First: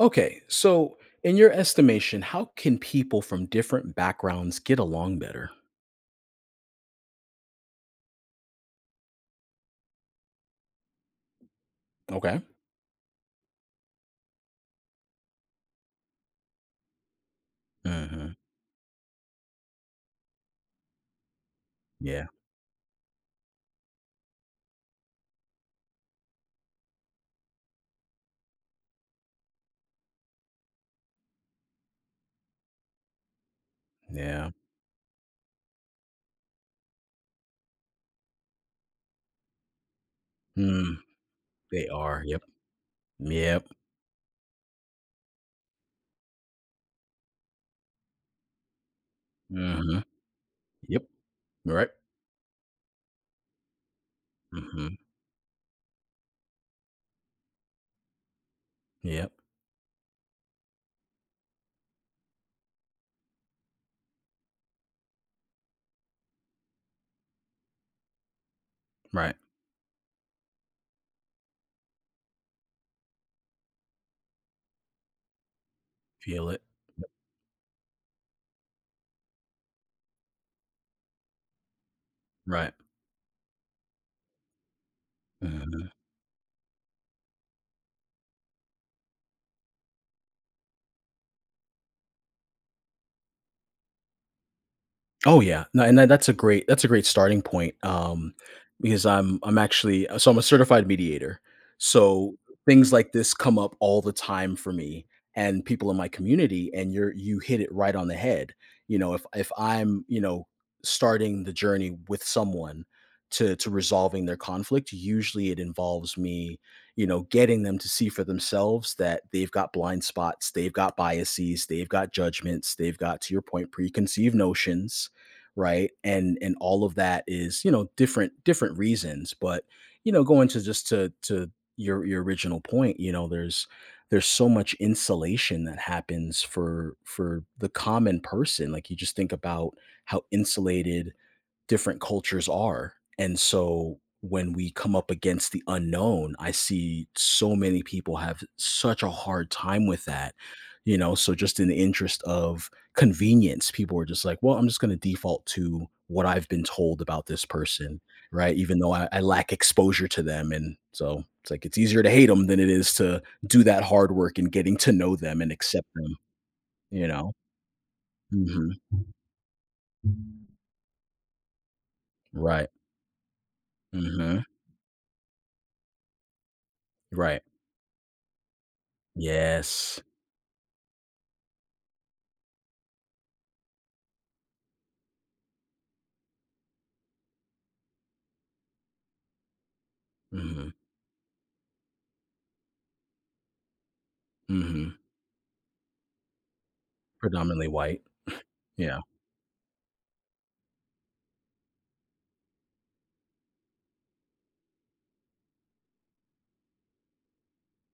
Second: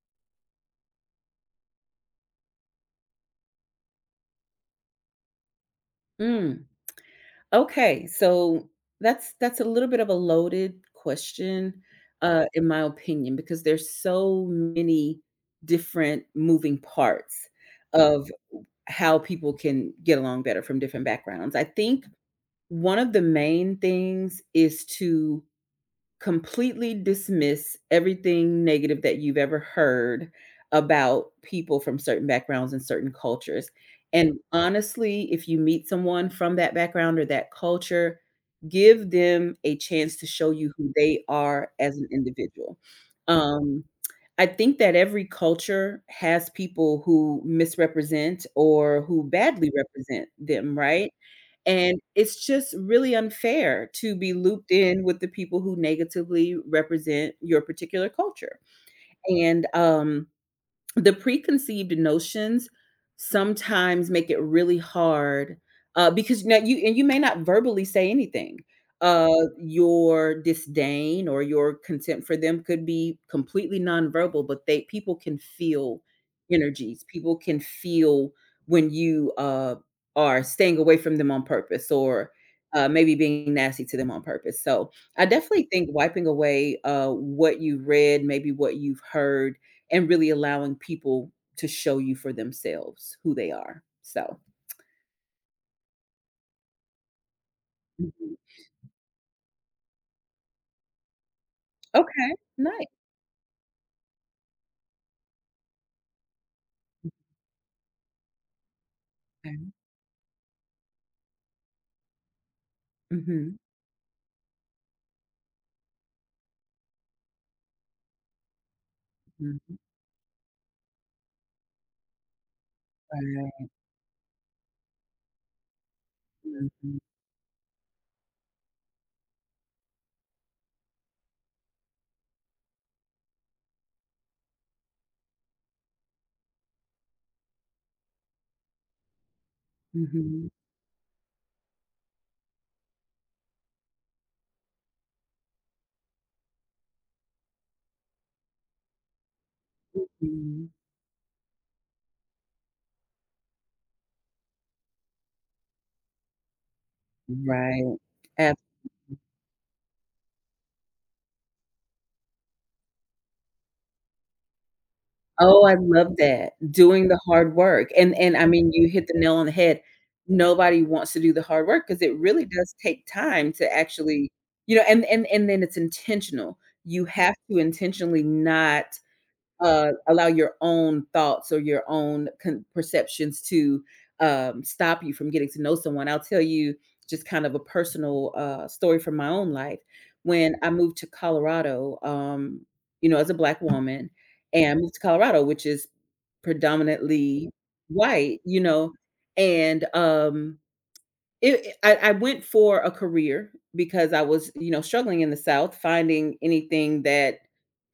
Okay, so in your estimation, how can people from different backgrounds get along better? Mm, okay, so that's a little bit of a loaded question, Okay. In my opinion, because there's so many different moving parts of Hmm. how people can get along better from different backgrounds. I think Yeah. one of the main things is to completely dismiss everything negative that you've ever heard about people from certain backgrounds and certain cultures. And Yeah. honestly, if you meet someone from that background or that culture, give them a chance to show you who Mm, they are they as an are. Yep. individual. Yep. Um, I think that every culture has people who misrepresent or who badly Hmm. represent them, Yep. right? Right. And it's just really unfair to be looped Hmm. in with the people who negatively represent your particular culture. Yep. And, um the preconceived notions sometimes make it really hard, because now you may not verbally say anything. Uh, Right. your disdain or your contempt for them could be completely nonverbal, but they people can feel Feel it. energies. People can feel when you, are staying away from them on purpose, or Right. Maybe being nasty to them on purpose. So, I definitely think Mm-hmm. wiping away, what you've read, maybe what you've heard, and really allowing people to show you for themselves who they are. So Oh yeah, no, and that's a great that's a great starting point, mhm. because I'm actually so I'm a certified mediator, Okay, so nice. things like this come up all the time for me and people in my community, and you hit it right on the head. You know, if Okay. I'm you know starting the journey with someone to Mhm, resolving their conflict, usually it involves me, you know, getting them to see for themselves that they've got mhm. blind spots, they've got biases, they've got judgments, they've got to your Right. point preconceived notions, right? And all of Mhm, that is, you know, different reasons, but you know, going to just to your original point, you know, there's so much insulation that happens for the common person. Like you just think about how mhm, insulated different cultures are. And so when we come up against the unknown, I see so many people have such a hard time with that. mhm. You know, so just in the interest of convenience, people are just like, well, I'm just going to default to what I've been told about this Right. person, Ab right? Even though I lack exposure to them. And so it's like, it's easier to hate them than it is to do that hard work and getting to know them and Oh, I accept love them, that. you Doing the know? hard work, and I mean, Hmm. you hit the nail on the head. Nobody wants to do the hard work because it really Right. does take time to actually, Hmm. you know, and then it's intentional. You have Right. to intentionally not. Yes. Allow your own thoughts or your own con perceptions to, stop you from getting to know someone. I'll tell you just kind of a personal, story from my own life. When I Mhm, moved to Colorado, you know, as a Black woman, and I mhm. moved to Colorado, which is predominantly Predominantly white. white, you know, Yeah, and, it I went for a career because I was, you know, struggling in the South, finding anything that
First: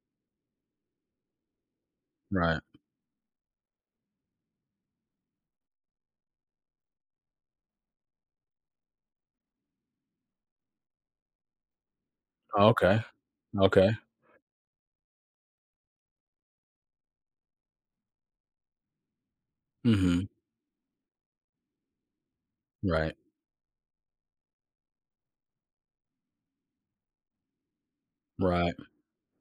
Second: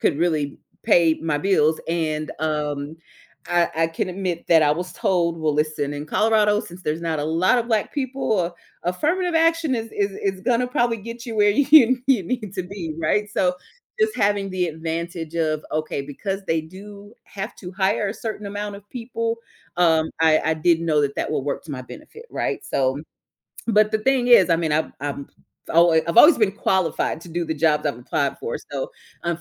could really pay my bills, and, right. I can admit that I was told, "Well, listen, in Colorado, since there's not a lot of Black people, affirmative action is gonna probably get you where you need to be," Okay, right? So, okay. just having the advantage of, okay, because they do have to hire a certain amount of people, Mhm. I did know that that will work to my benefit, right? So Right, but the thing is, I mean, I've always been qualified to do the jobs I've applied for, right, so,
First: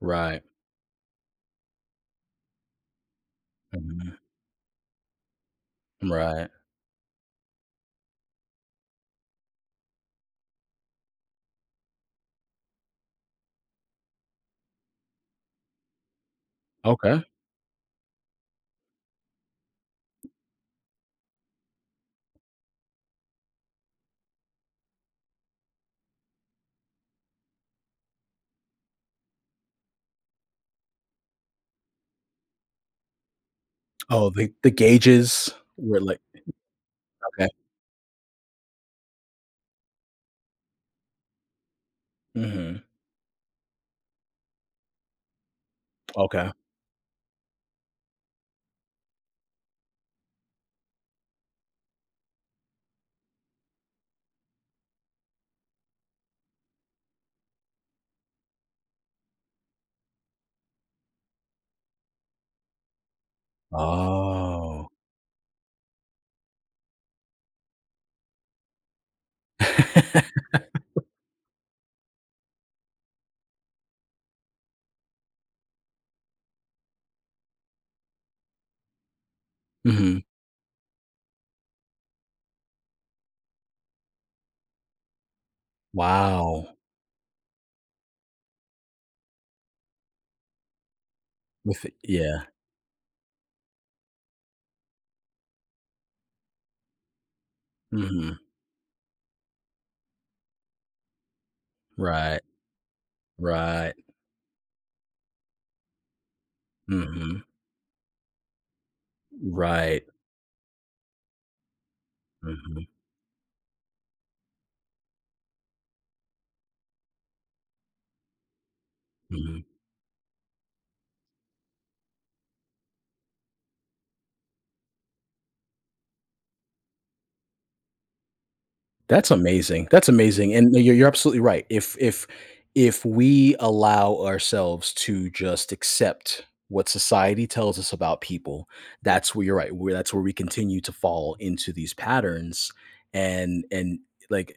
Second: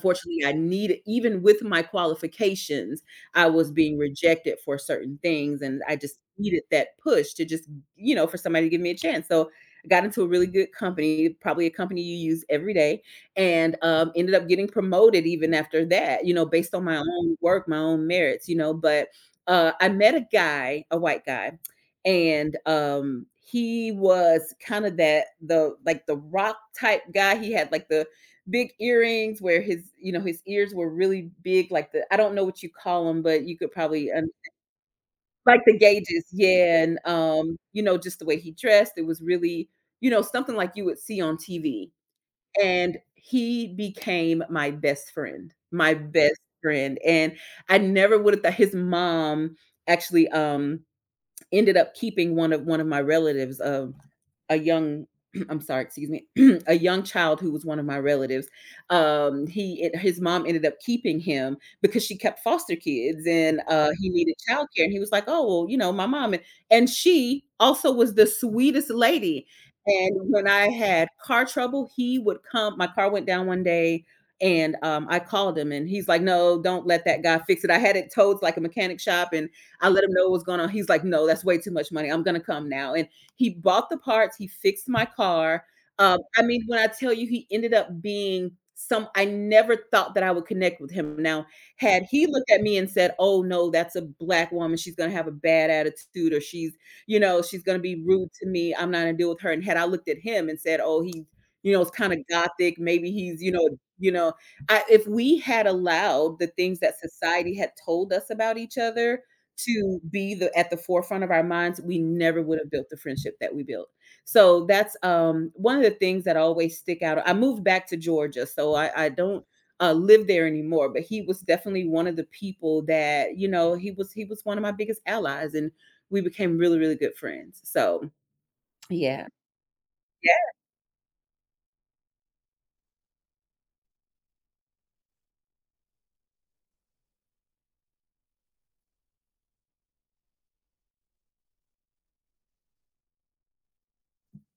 right. I needed even with my qualifications, I was being Mhm, rejected for certain things, and I just right. needed that push to just, you know, for somebody to give me a chance, so, I got into a really good company, probably a company you use every day, and, ended up getting promoted even after that, you know, based on my Okay. own work, my own merits, you know, but, I met a guy, a white guy, and he was kind of that the like the rock type guy. He had, like, the big earrings where, his, you know, his ears were really big, like the, I don't know what you call them, but you could probably Oh, the gauges like the were like, gauges, yeah. And okay. You know, just the way he dressed, it was really, you know, something like you would see on TV, Mhm, and he became my best friend. Okay. And I never would have thought his mom actually, ended up keeping one of my relatives of a young I'm sorry, excuse me, a young child who was one of my relatives. He, his mom ended up keeping him because she kept foster kids, and he needed childcare. Oh. And he was like, "Oh well, you know, my mom," and she also was the sweetest lady. And when I had car trouble, he would come. My car went down one day. And I called him, and he's like, "No, don't let that guy fix it." I had it towed to, like, a mechanic shop, and I let him Mhm. know what was going on. He's like, no, that's way too much money. I'm gonna come now. And he bought the parts. He fixed my car. I mean, Wow. when I tell you, he ended up being some. I never thought that I would connect with him. Now, With it, had he yeah. looked at me and said, "Oh no, that's a black woman. She's gonna have a bad attitude, or she's, you know, she's gonna be rude Mhm. to me. I'm not gonna deal with her." And had I looked at him and said, "Oh, he's, you know, it's kind of Right, gothic. Maybe he's, right. you know," I, if we had allowed the things that Mhm. society had told us about each other to Right. be the at the forefront of our minds, we never would have Mhm, built the friendship that we built. So that's, one of the things that always stick out. I moved back to Georgia, so I don't, mhm. Live there anymore. But he was definitely one of the people that, you know, he was one of my biggest allies, and we became really, really good friends. So yeah, That's amazing. That's yeah. amazing, and no, you're absolutely right. If if we allow ourselves to just accept what society tells us about people, that's where you're right, where that's where we continue to fall into these patterns and like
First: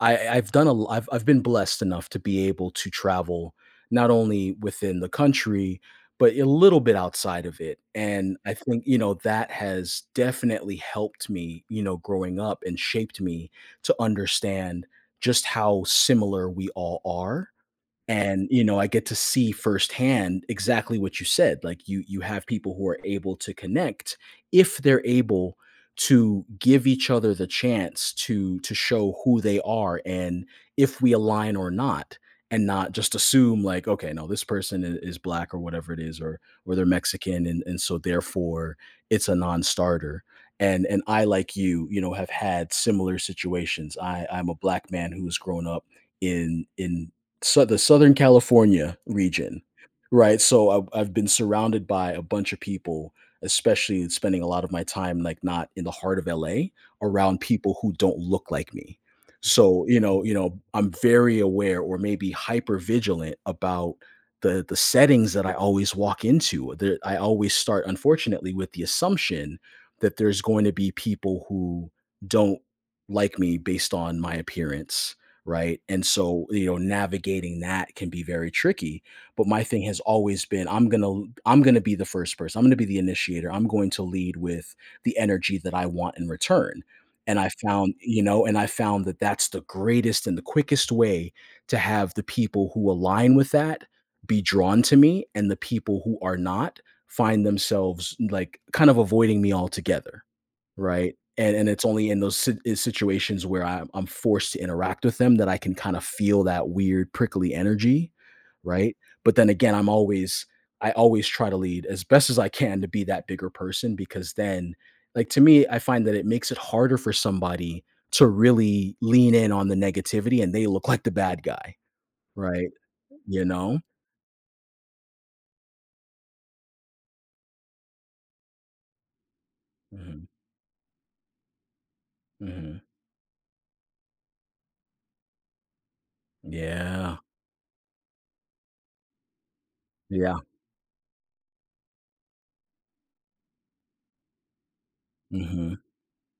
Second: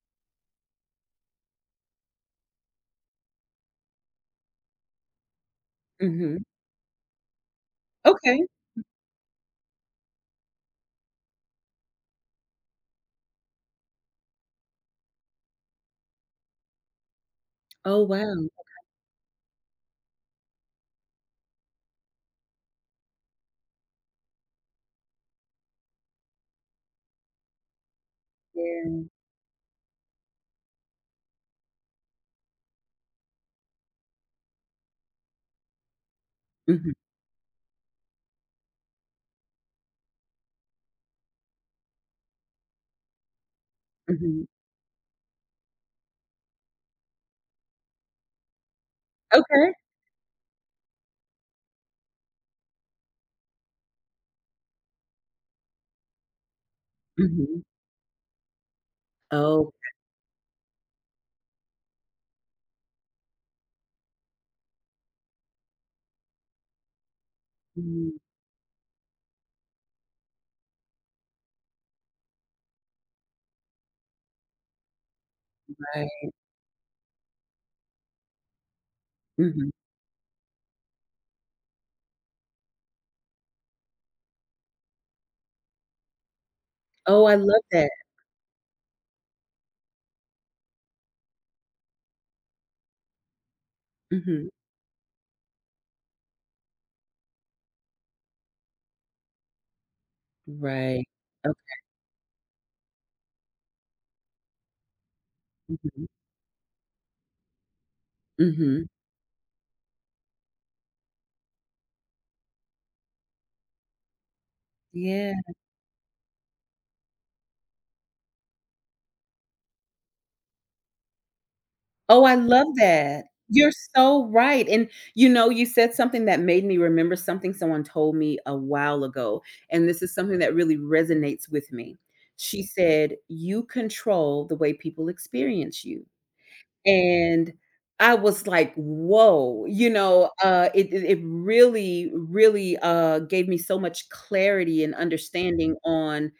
I I've done ai l I've been blessed enough to be able to travel not only within the country, but Hmm. a little bit outside of it, and Okay. I think, you know, that has definitely helped me, you know, growing up and shaped me to understand just how similar we all are Oh wow. and, you know, I get to see firsthand exactly what you said. Like you have people who are able to connect if they're able to give each other the chance to Yeah. show who they are and if we align or not and not just assume like okay no this person is black or whatever it is or they're Hmm. mexican and, so therefore it's a non-starter and I like you know have had similar situations Hmm. I'm a black man who's grown up in so the Southern California region, Okay. right? So I've been surrounded by a bunch of people, especially spending a lot of my time, like, not in the heart of LA, around Hmm. people who don't look like me. Oh. So, you know, I'm very aware or maybe hyper vigilant about the settings that I always walk into. There I always start, Mm. unfortunately, with the assumption that there's going to be people who don't like me based on my appearance, right? And Right. so, you know, navigating that can be very tricky. But my Hmm. thing has always been I'm going to be the first person. I'm going to be the initiator. I'm going to lead with the energy that I want in return. Oh, I And I love that. found, you know, and I found that that's the greatest and the quickest way to have the people who align with that be Hmm. drawn to me and the people who are not find themselves like kind of avoiding me altogether. Right. Right, and Okay. it's only in those situations where I'm forced to interact with them that I can kinda Mhm. feel that weird prickly energy, Mhm. right? But then again, I'm always I always try to lead as best as I can to be that bigger person because then like, Yeah. to me, I find that it makes it harder for somebody to really lean in on the negativity, and they look like the bad guy, Oh, I love right? that. You You're know? so right, and, you know, you said something that made me remember something someone told me a while ago, and this is Mhm, something that really resonates with me. She mhm. said, "You control the way people experience you." Yeah, And I was like, "Whoa," you know, yeah. It really, really, gave me so much clarity and understanding Mhm, on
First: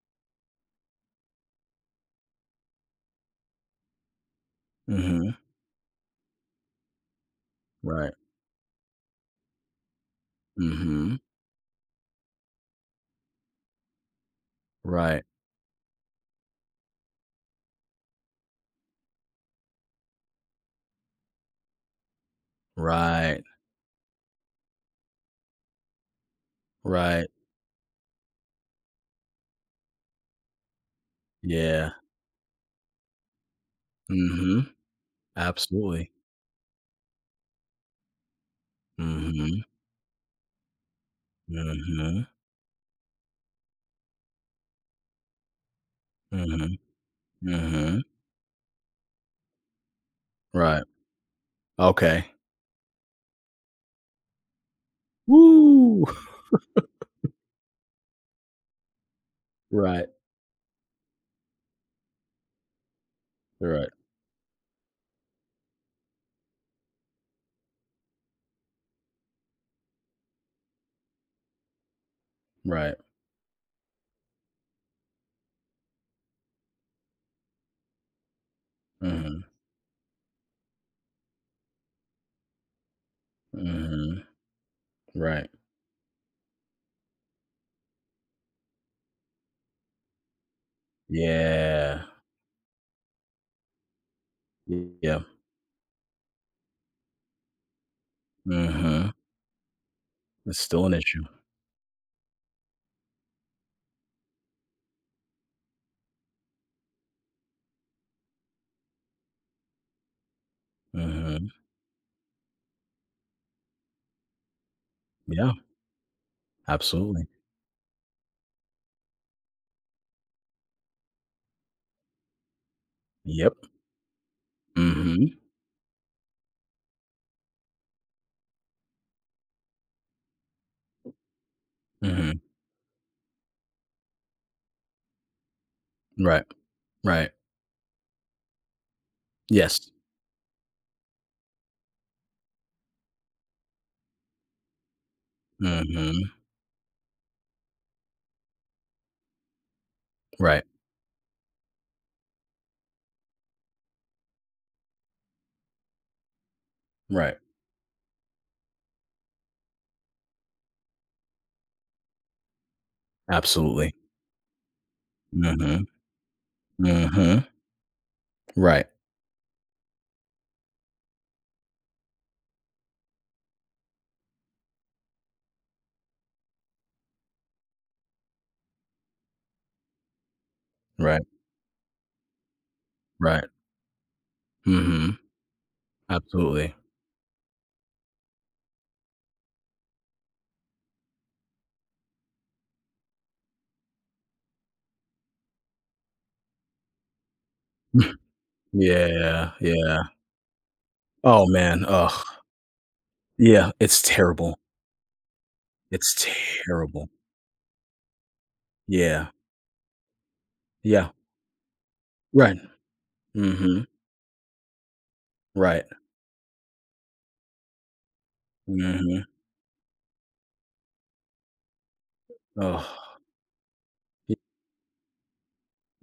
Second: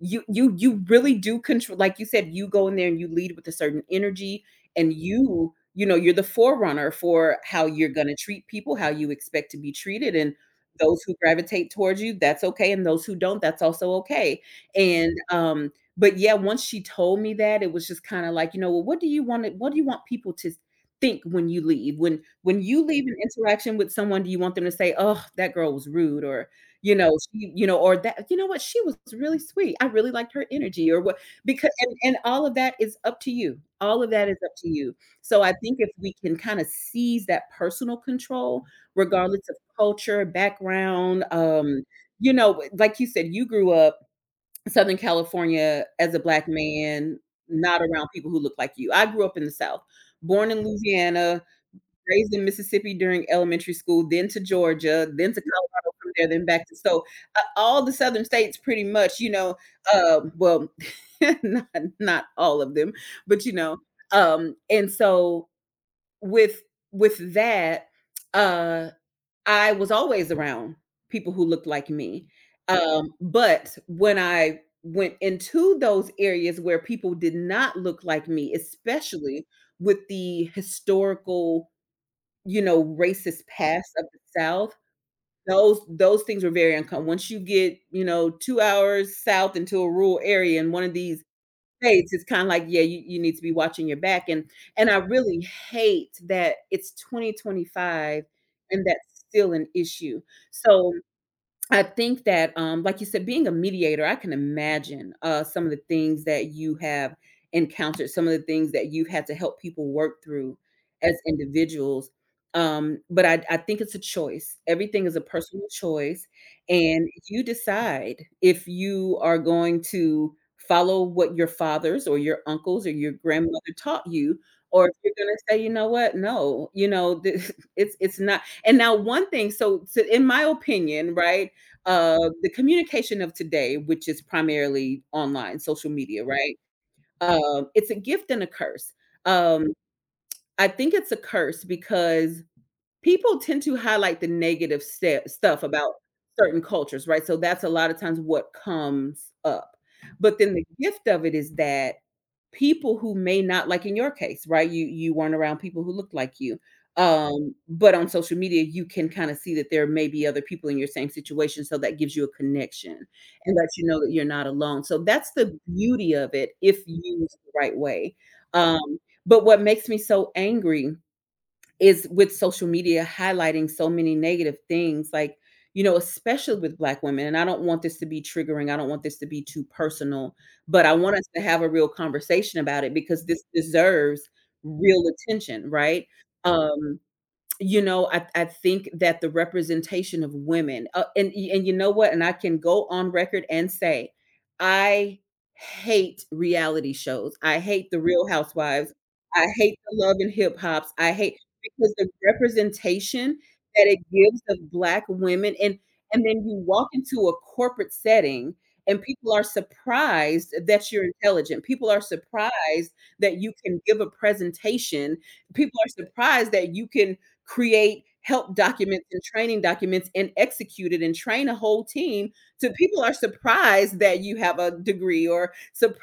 you really do control, like you said, you go in there and you lead with a certain energy, and mhm. you know, you're the forerunner for how you're gonna Right. treat people, how you expect to be treated, and those who Mhm. gravitate towards you, that's okay, and those who don't, that's also okay, and, Right, but yeah, once she told me that, it was just kind of like, you know, well, what do you want people to think when you leave? When you leave an right. interaction with someone, do you want them to say, "Oh, that girl was rude," or you know, Right. she, you know, or that, you know what, she was really sweet. I really liked her energy, or what? Because, Yeah. And all of that is up to you. All of that is up to Mhm. you. So I think if we Absolutely. can kind of seize that personal control, regardless of Mhm. culture, background, Mhm. you know, like you said, you grew up Southern California as a black Mhm. man, not Mhm. around people who look like you. I grew up in the South, born in Right. Louisiana, Okay. raised in Mississippi during elementary school, then to Georgia, then to Colorado Woo! from there, then back to so, all the Southern states pretty much, you know, Right. Well, not not all of them, but, you know, Right. And so with that, uh I was always around people who looked like me, Right. But when I went into those areas where people did not look like me, Mhm. especially with the historical, you know, racist past of the Mhm. South, Right. Those things were very uncommon. Once you get, you know, 2 hours south into a rural area in one of these Yeah. states, it's kinda like, yeah, you need to be watching your back, and I Yeah. really hate that it's 2025 and Mhm. that's still an issue. It's still So an issue. I think that, like you said, being a mediator, I can imagine, some of the things that you have encountered, some of the things that you've had to help people work through as Mhm. individuals. But I think it's a choice. Everything is a Yeah. personal choice, and Absolutely. you decide if you are going to follow what your fathers or your uncles or your Yep. grandmother taught you, or if you're Mhm. gonna say, "You know what? No, you know, it's not." And now one thing, so in my opinion, right? Mhm. The communication of today, which is primarily online, social media, Right. right? Right. It's a gift and a curse. Um, Yes. I think it's a curse because people tend to highlight the negative stuff about Mhm. certain cultures, right? So that's a lot of times what comes up. But then the Right. gift of it is that people who may not, like in your case, right? You weren't around people who looked like you. Right. But on social media, you can kind of see that there may be other people in your same situation. So that gives you a connection and lets you Absolutely. know that you're not alone. So that's the Mhm. beauty of it if used Mhm. the right way. Right. Um, but what makes me so angry is with social media highlighting so many negative things, like, you know, especially with Black women, and I don't want this to be triggering, I don't want this to be too personal, but I want Right. us to have a real conversation about it because this Right. deserves real Mhm. attention, right? Absolutely. Um, you know, I think that the representation of women, and you know what, and I can go on record and say, I hate reality shows. I hate the Real Housewives. I Yeah, hate yeah. the Love and Hip Hops. I hate Oh, man, because the oh, representation yeah, that it it's gives terrible. of Black women, It's and then you walk terrible. into a corporate setting, and Yeah, people are surprised that you're yeah. intelligent. People are Right. surprised that you can Mhm. give a presentation. People Right. are surprised that you can create help documents and Mhm. training documents and execute it and train a whole team, so Ugh. people are surprised that you Y have a degree or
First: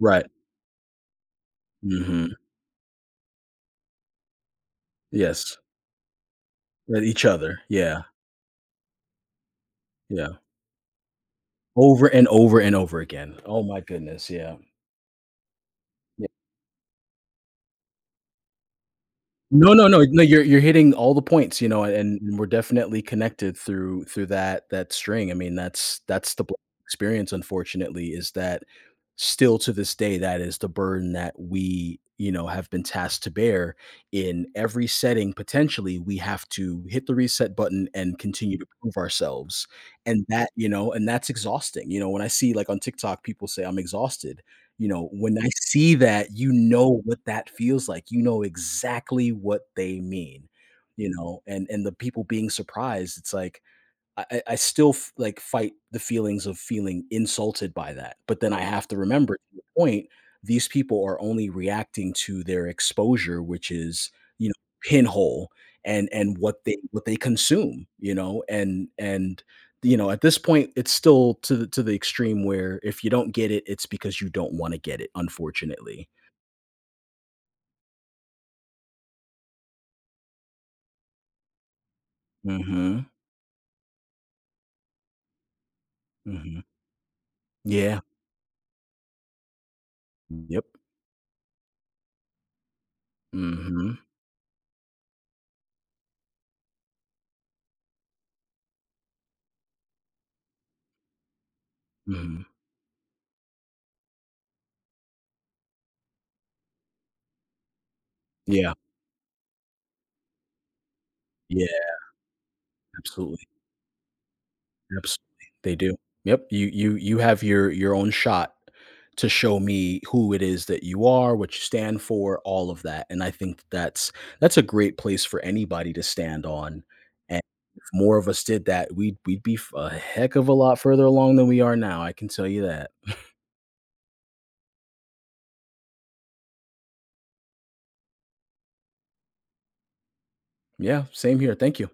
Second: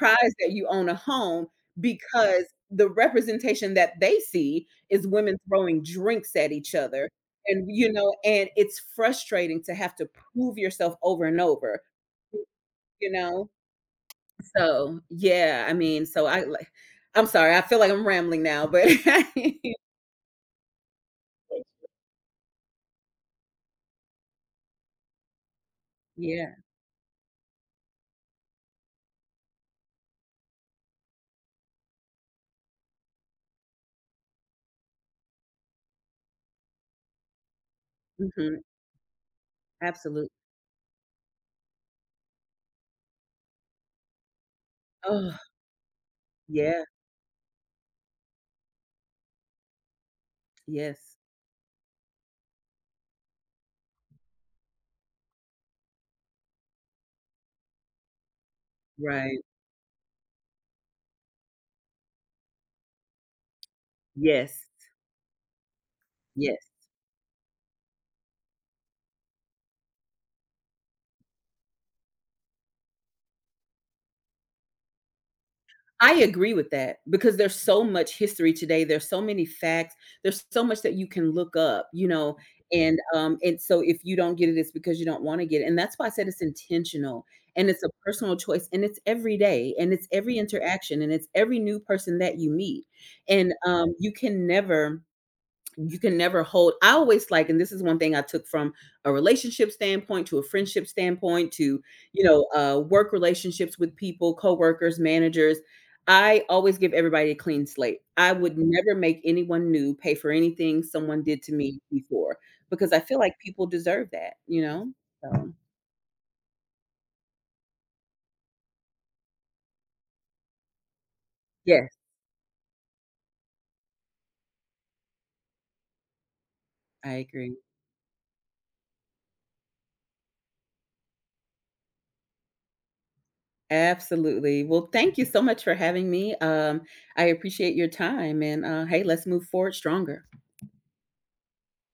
right. that you own a home Mhm. because the representation that they see is women Yes. throwing drinks at each At other. each other. And you Yeah, know, and it's frustrating to have to yeah. prove yourself over and over, Over and over and over you again. know, Oh my goodness, yeah. so yeah, I mean, so Yeah. I, like, I'm sorry, I feel like I'm rambling now, but No, no, no, no, you're hitting all the points, you know, and we're definitely connected through that string. I mean, that's the Black yeah. experience, unfortunately, is that still to this day, that is the burden that we, you know, have been tasked to bear in every setting. Potentially, we have to hit the reset button and continue Mhm, to prove ourselves. And absolutely. that, you know, and that's exhausting. You know, when I see like on TikTok, people say I'm exhausted. You know, Oh, when I see that, you yeah, know what that feels like. You know exactly what they mean, you yes, know, and the people being surprised, it's like, I still f like, fight the feelings of feeling insulted by that, but then I have to remember, right, to your point, these people are only reacting to their exposure, which is, you know, yes, pinhole and what yes. they consume, you know, and, you know, at this point, it's still to the extreme where if you don't get it, it's because you don't wanna get it, unfortunately. I agree with that because there's so much history today, there's so many facts, there's so much that you can look up, you know, Mm. Mhm, and so if you don't get it, it's because you don't wanna get it, and that's why I said mm it's mhm. intentional, and it's a Yeah, personal choice, and it's every day, and it's every yep. interaction, and it's every new person that you meet, Mm. and, Mhm, you can never hold. I always like, and this is one thing I took from a relationship standpoint to a friendship standpoint to, mm you mhm. know, work relationships with people, coworkers, managers. I always give everybody a clean slate. I would Yeah, never make anyone new pay for anything someone did to me yeah, before because I feel like absolutely. people deserve that, you know, Absolutely, so they do. Yep, you you have your own shot to show me who it is that you are, what you stand yes, for, all of that, and I think that's a great place for anybody to stand on, I and agree, if more of us did that, we'd we'd be f a heck of a lot further along than we are now, I can tell you that. absolutely. Well, thank you so much for having me, I appreciate your time, and, hey, let's move forward stronger. Yeah, same here, thank you.